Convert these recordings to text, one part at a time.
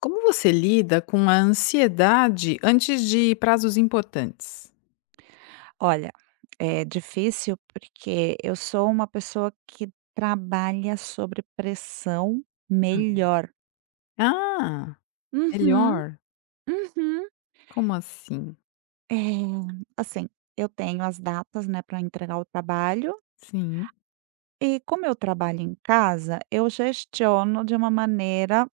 Como você lida com a ansiedade antes de prazos importantes? Olha, é difícil porque eu sou uma pessoa que trabalha sobre pressão Hum. melhor. Ah, Uhum, melhor. uhum. Como assim? É, assim, eu tenho as datas, né, para entregar o trabalho Sim. e como eu trabalho em casa, eu gestiono de uma maneira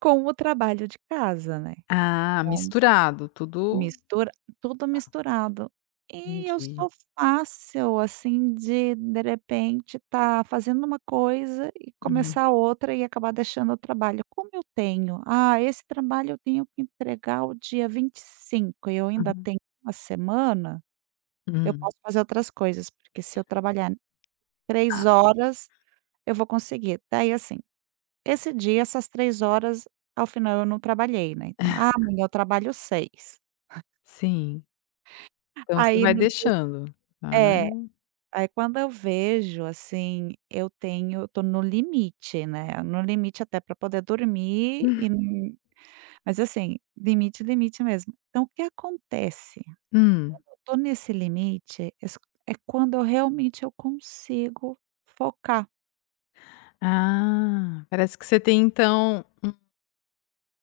com o trabalho de casa, né? Ah, misturado, tudo Mistura Tudo misturado. E eu entendi. sou fácil, assim, de repente estar fazendo uma coisa e Uhum, começar outra e acabar deixando o trabalho. Como eu tenho: "Ah, esse trabalho eu tenho que entregar o dia 25 e eu ainda uhum, tenho uma semana", eu hum. posso fazer outras coisas, porque se eu trabalhar Ah, 3 horas, eu vou conseguir. Daí, assim, esse dia, essas 3 horas, ao final eu não trabalhei, né, então: "Ah, amanhã eu trabalho seis". sim. Então você Aí vai no di deixando. Vai. É. Aí quando eu vejo, assim, eu tô no limite, né, no limite até para poder dormir e n mas assim, limite, limite mesmo. Então o que acontece? Hum. Eu tô nesse limite, es é quando eu realmente eu consigo focar. Ah, parece que você tem então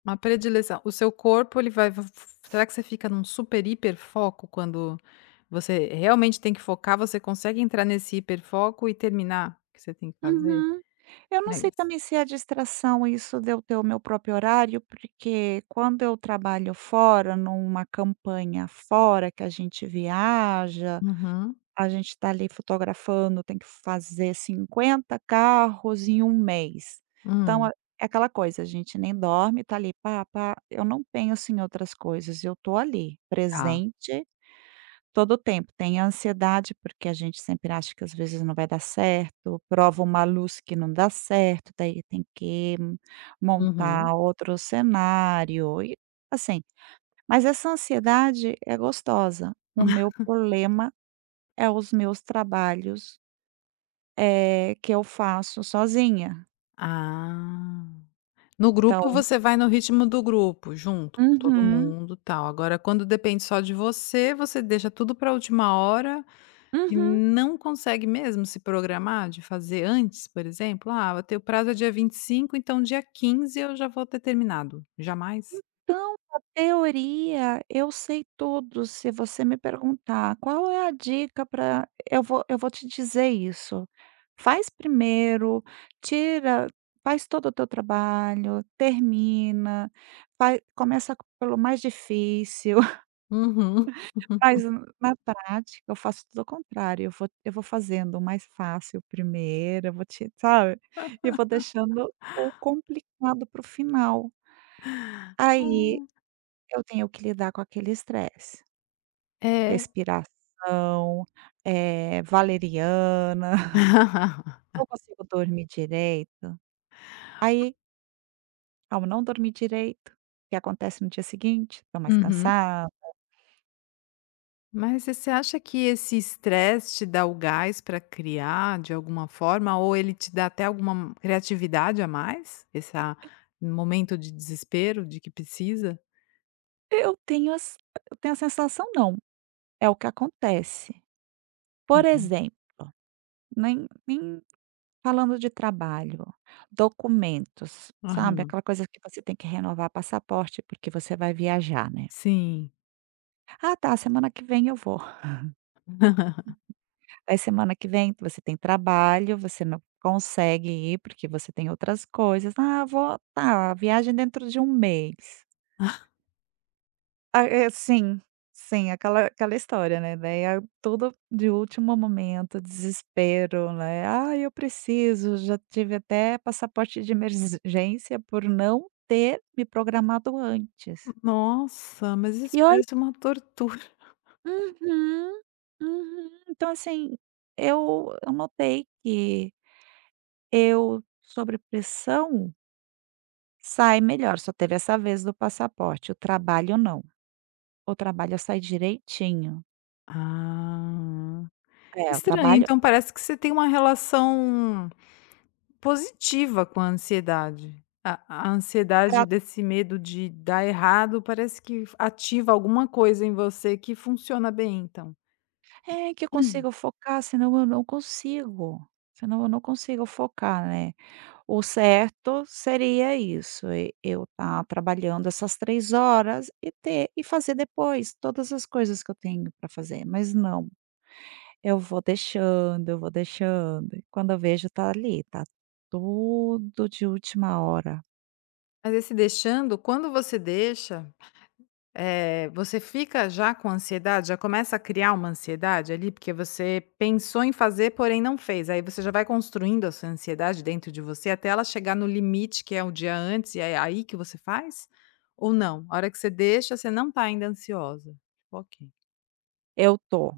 uma predileção. O seu corpo ele vai v Será que você fica num super hiper foco quando você realmente tem que focar, você consegue entrar nesse hiper foco e terminar o que você tem que fazer? Uhum. Eu não Mas sei também se é distração isso de eu ter o meu próprio horário, porque quando eu trabalho fora, numa campanha fora que a gente viaja. uhum. A gente está ali fotografando, tem que fazer 50 carros em um mês. Então, Hum, é aquela coisa, a gente nem dorme, tá ali pá, pá. Eu não penso em outras coisas, eu tô ali, tá. presente todo o tempo. Tem a ansiedade, porque a gente sempre acha que às vezes não vai dar certo, prova uma luz que não dá certo, daí tem que Uhum. montar outro cenário e assim, mas essa ansiedade é gostosa. O meu problema é os meus trabalhos, que eu faço sozinha, Ah. No grupo então. você vai no ritmo do grupo, junto com todo Uhum, mundo, tal. Agora quando depende só de você, você deixa tudo para última hora. E uhum. não consegue mesmo se programar de fazer antes, por exemplo? "Ah, o teu prazo é dia 25, então dia 15 eu já vou ter terminado". Jamais? Então, a teoria eu sei tudo, se você me perguntar: "Qual é a dica pra", eu vou te dizer isso: "Faz primeiro, tira faz todo o teu trabalho, termina, vai começa pelo mais difícil". Uhum. Mas na prática eu faço tudo ao contrário, eu vou fazendo o mais fácil primeiro, eu vou te sabe, e vou deixando o complicado para o final. Aí eu tenho que lidar com aquele estresse, É. respiração, valeriana, não consigo dormir direito. Aí, ao não dormir direito, o que acontece no dia seguinte? Estou mais Uhum. cansada. Mas e você acha que esse estresse te dá o gás para criar de alguma forma ou ele te dá até alguma criatividade a mais? Esse momento de desespero de que precisa? Eu tenho as eu tenho a sensação não, é o que acontece. Por Uhum. exemplo, nem nem falando de trabalho, documentos, sabe, Aham. aquela coisa que você tem que renovar passaporte, porque você vai viajar, né. Sim. "Ah tá, semana que vem eu vou". Aí semana que vem você tem trabalho, você não consegue ir, porque você tem outras coisas. "Ah, vou tá, viagem dentro de um mês". Ah, é, sim, sim, aquela história, né, daí a tudo de último momento, desespero, né, "ah, eu preciso", já tive até passaporte de emergência por não ter me programado antes. Nossa, mas isso E olha. parece uma tortura. Uhum, uhum. Então assim, eu notei que eu, sobre pressão, sai melhor, só teve essa vez do passaporte, o trabalho não. O trabalho sai direitinho. Ah, É, o estranho, trabalho. então parece que você tem uma relação positiva com a ansiedade. A ansiedade desse medo de dar errado parece que ativa alguma coisa em você que funciona bem então. É, que eu consigo focar, senão eu não consigo focar, né. O certo seria isso, e eu estar trabalhando essas 3 horas e ter e fazer depois todas as coisas que eu tenho para fazer, mas não, eu vou deixando, e quando eu vejo tá ali, tá tudo de última hora. Mas esse deixando, quando você deixa, eh, você fica já com ansiedade? Já começa a criar uma ansiedade ali? Porque você pensou em fazer, porém não fez. Aí você já vai construindo a sua ansiedade dentro de você até ela chegar no limite, que é o dia antes, e é aí que você faz? Ou não? A hora que você deixa, você não tá ainda ansiosa? Tipo, ok. Eu tô,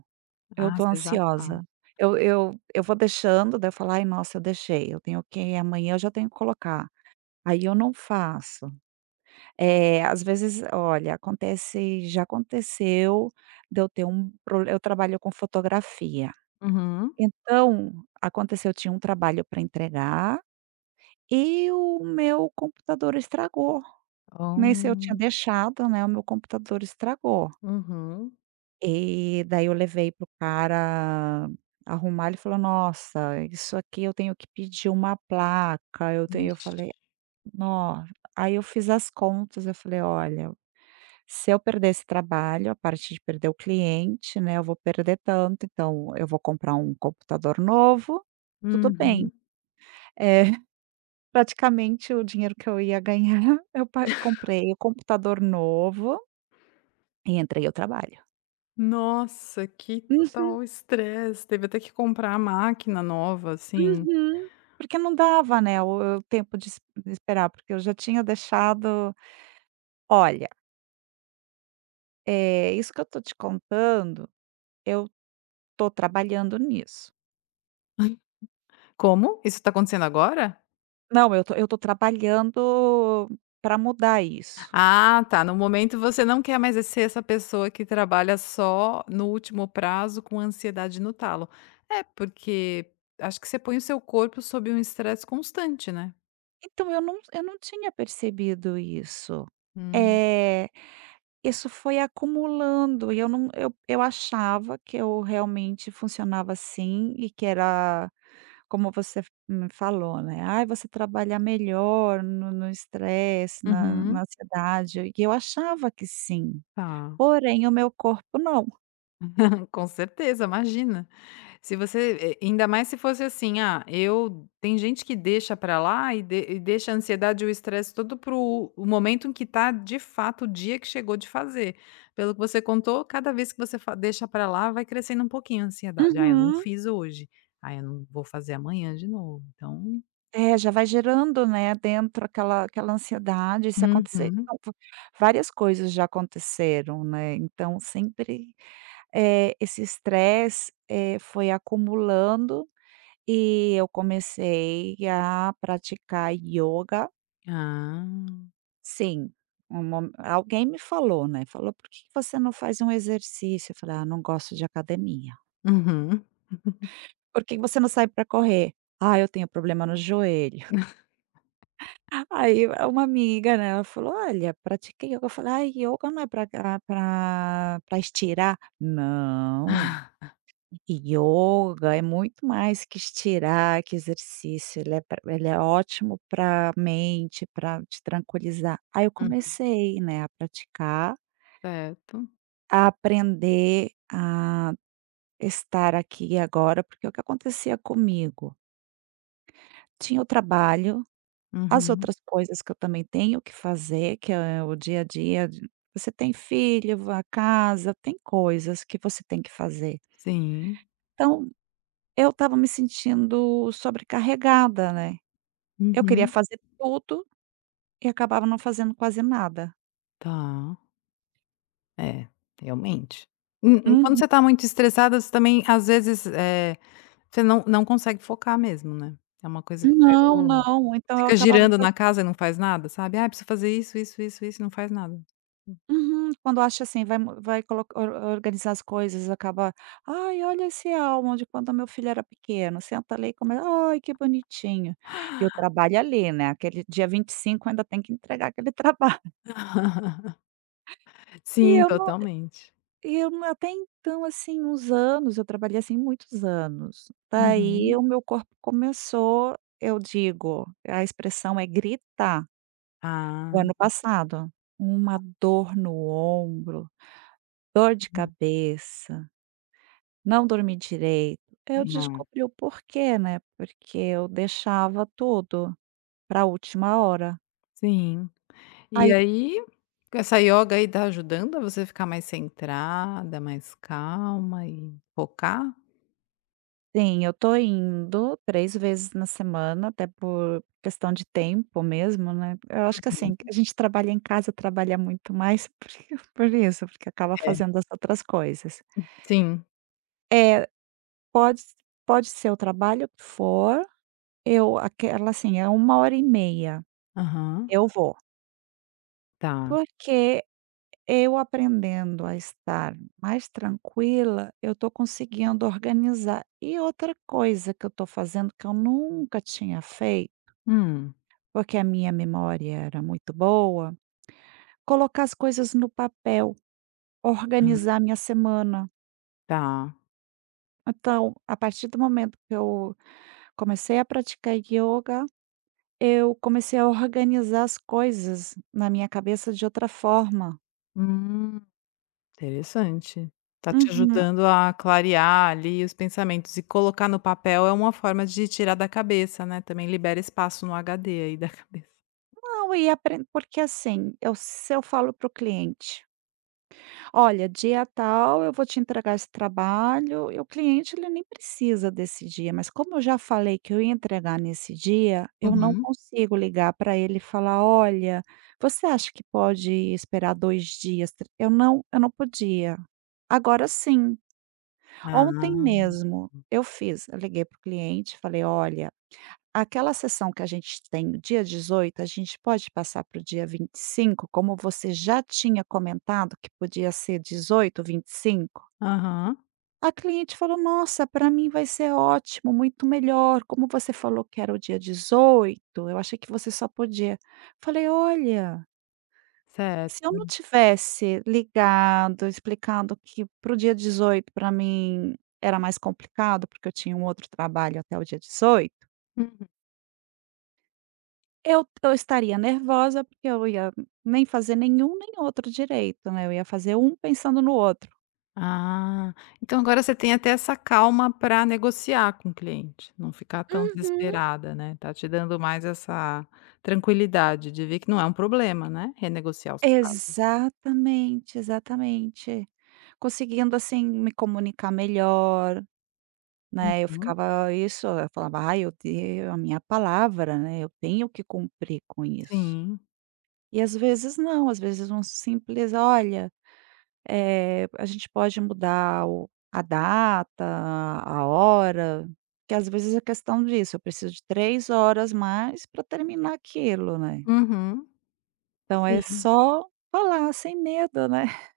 eu Ah, tô você já tá. ansiosa. Eu vou deixando, daí eu falo: "Ai, nossa, eu deixei, eu tenho que amanhã eu já tenho que colocar". Aí eu não faço. Às vezes, olha, acontece, já aconteceu de eu ter um prole eu trabalho com fotografia. Uhum. Então, aconteceu, eu tinha um trabalho para entregar e o meu computador estragou. Nesse eu Oh. tinha deixado, né, o meu computador estragou. Uhum. E daí eu levei pro cara arrumar, ele falou: "Nossa, isso aqui eu tenho que pedir uma placa, eu tenho", eu Vixe. falei: "No", aí eu fiz as contas, eu falei: "Olha, se eu perder esse trabalho, a parte de perder o cliente, né, eu vou perder tanto, então eu vou comprar um computador novo, tudo bem". Uhum. Eh, praticamente o dinheiro que eu ia ganhar, eu pa comprei o computador novo e entrei ao trabalho. Nossa, que Uhum, total estresse. Teve até que comprar a máquina nova, assim. uhum. Porque não dava, né, o tempo de esperar, porque eu já tinha deixado. Olha, é isso que eu tô te contando, eu tô trabalhando nisso. Como? Isso está acontecendo agora? Não, eu tô trabalhando para mudar isso. Ah, tá. No momento você não quer mais ser essa pessoa que trabalha só no último prazo com ansiedade no talo. É, porque acho que você põe o seu corpo sob um estresse constante, né? Então eu não tinha percebido isso. Hum, É, isso foi acumulando e eu não eu eu achava que eu realmente funcionava assim e que era como você f me falou, né: "Ai, você trabalha melhor no estresse, uhum, na ansiedade", e eu achava que sim, tá. porém o meu corpo não. Com certeza, imagina. Se você eh, ainda mais se fosse assim, ah, eu tem gente que deixa pra lá e de e deixa a ansiedade e o estresse todo pro o momento em que tá, de fato, o dia que chegou de fazer. Pelo que você contou, cada vez que você fa deixa pra lá, vai crescendo um pouquinho a ansiedade. "Ah, eu não Uhum. fiz hoje. Ah, eu não vou fazer amanhã de novo". Então É, já vai gerando, né, dentro aquela ansiedade, se acontecer. uhum. Então, várias coisas já aconteceram, né, então sempre, esse estresse, foi acumulando e eu comecei a praticar yoga, Ah. sim, um mo alguém me falou, né, falou: "Por que que você não faz um exercício?" Eu falei: "Ah, não gosto de academia". Uhum. "Por que que você não sai para correr?" "Ah, eu tenho problema no joelho". Aí uma amiga, né, ela falou: "Olha, pratiquei yoga". Eu falei: "Ai, yoga não é para para pra estirar". Não, yoga é muito mais que estirar, que exercício, ele é pra ele é ótimo para mente, para te tranquilizar. Aí eu Uhum. comecei, né, a praticar, Certo. a aprender a estar aqui e agora, porque o que acontecia comigo? Tinha o trabalho, as Uhum. outras coisas que eu também tenho que fazer, que é o dia a dia de você tem filho, a casa, tem coisas que você tem que fazer. Sim. Então, eu estava me sentindo sobrecarregada, né. Eu queria Uhum. fazer tudo e acabava não fazendo quase nada. Tá. É, realmente. Quando Uhum. você está muito estressada, você também, às vezes, eh, você não consegue focar mesmo, né. É uma coisa que vai Não, do não, então eu fica acabava. girando na casa e não faz nada, sabe. "Ah, preciso fazer isso, isso, isso, isso", e não faz nada. Uhum. Quando acha assim, vai mo vai colo or organizar as coisas, acaba: "Ai, olha esse álbum de quando meu filho era pequeno", senta ali e come: "Ai, que bonitinho". E o trabalho ali, né, aquele dia 25 ainda tem que entregar aquele trabalho. E Sim, eu não totalmente. e eu não, até então, assim, uns anos, eu trabalhei assim muitos anos. Daí Uhum. o meu corpo começou, eu digo, a expressão é gritar, Ah, o ano passado, uma dor no ombro, dor de uhum. cabeça. Não dormi direito. Eu É, descobri o porquê, né, porque eu deixava tudo para a última hora. sim. E Aí aí, com essa yoga aí, tá ajudando a você ficar mais centrada, mais calma e focar? sim, eu tô indo 3 vezes na semana, até por questão de tempo mesmo, né. Eu acho que, assim, Uhum. a gente trabalha em casa, trabalha muito mais por isso, porque acaba É, fazendo as outras coisas. sim. É, pode pode ser o trabalho que for, eu aquela assim, é uma hora e meia, Aham. eu vou. Tá. Porque eu aprendendo a estar mais tranquila, eu estou conseguindo organizar. E outra coisa que eu estou fazendo que eu nunca tinha feito, Hum. porque a minha memória era muito boa, colocar as coisas no papel, organizar a Ah, minha semana. tá. Então, a partir do momento que eu comecei a praticar yoga, eu comecei a organizar as coisas na minha cabeça de outra forma. Hum, interessante. Tá te Uhum. ajudando a clarear ali os pensamentos e colocar no papel é uma forma de tirar da cabeça, né, também libera espaço no HD aí da cabeça. Não, e apren-, porque assim, eu, se eu falo para o cliente: "Olha, dia tal eu vou te entregar esse trabalho", e o cliente ele nem precisa desse dia, mas como eu já falei que eu ia entregar nesse dia, eu não Uhum. consigo ligar para ele e falar: "Olha, você acha que pode esperar 2 dias, tr", eu não podia. Agora sim, Ah. ontem mesmo eu fiz, eu liguei para o cliente, falei: "Olha, aquela sessão que a gente tem no dia 18, a gente pode passar para o dia 25, como você já tinha comentado que podia ser 18, 25". Aham, A cliente falou: "Nossa, para mim vai ser ótimo, muito melhor. Como você falou que era o dia 18, eu achei que você só podia". Falei: "Olha, se eu não certo. tivesse ligado, explicando que para o dia 18 para mim era mais complicado, porque eu tinha um outro trabalho até o dia 18". Uhum. Eu estaria nervosa, porque eu ia nem fazer nenhum nem outro direito, né, eu ia fazer um pensando no outro. Ah, então agora você tem até essa calma para negociar com o cliente, não ficar tão Uhum. desesperada, né, tá te dando mais essa tranquilidade de ver que não é um problema, né, renegociar os prazos. Exatamente, exatamente. Conseguindo, assim, me comunicar melhor, né, eu Uhum, ficava isso, eu falava: "Ai, eu tenho a minha palavra, né, eu tenho que cumprir com isso". sim. E às vezes não, às vezes um simples: "Olha, a gente pode mudar o a data, a hora, que às vezes é questão disso, eu preciso de 3 horas mais para terminar aquilo, né". Uhum. Então é Sim, só falar sem medo, né.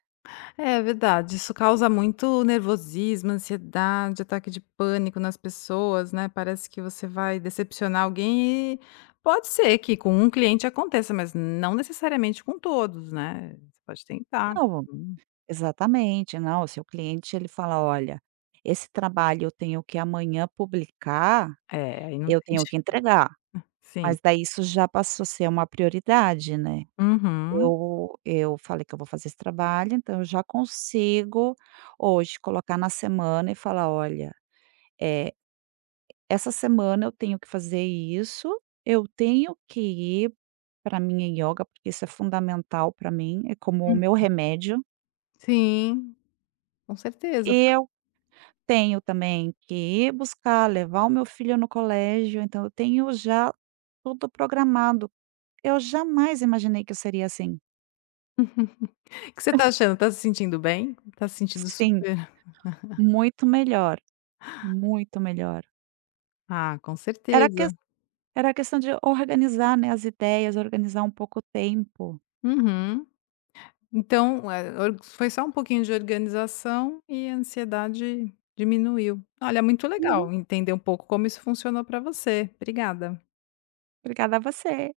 é verdade. Isso causa muito nervosismo, ansiedade, ataque de pânico nas pessoas, né. Parece que você vai decepcionar alguém e pode ser que com um cliente aconteça, mas não necessariamente com todos, né. Você pode tentar. Não, Hum. exatamente, não, se o cliente ele fala: "Olha, esse trabalho eu tenho que amanhã publicar, É, aí não eu tem tenho je que entregar", Sim. mas daí isso já passou a ser uma prioridade, né. Uhum. Eu falei que eu vou fazer esse trabalho, então eu já consigo hoje colocar na semana e falar: "Olha, eh, essa semana eu tenho que fazer isso, eu tenho que ir para minha ioga, porque isso é fundamental para mim, é como o Hum. meu remédio. Sim, com certeza. O Eu tenho também que ir buscar, levar o meu filho no colégio", então eu tenho já tudo programado. Eu jamais imaginei que eu seria assim. que você está achando? Está se sentindo bem? Está se sentindo Sim, super muito melhor, muito melhor. ah, com Era que certeza. Era a questão de organizar, né, as ideias, organizar um pouco o tempo. Uhum. Então, eh, or foi só um pouquinho de organização e a ansiedade diminuiu. Olha, muito Uhum. legal entender um pouco como isso funcionou para você. Obrigada. Obrigada a você.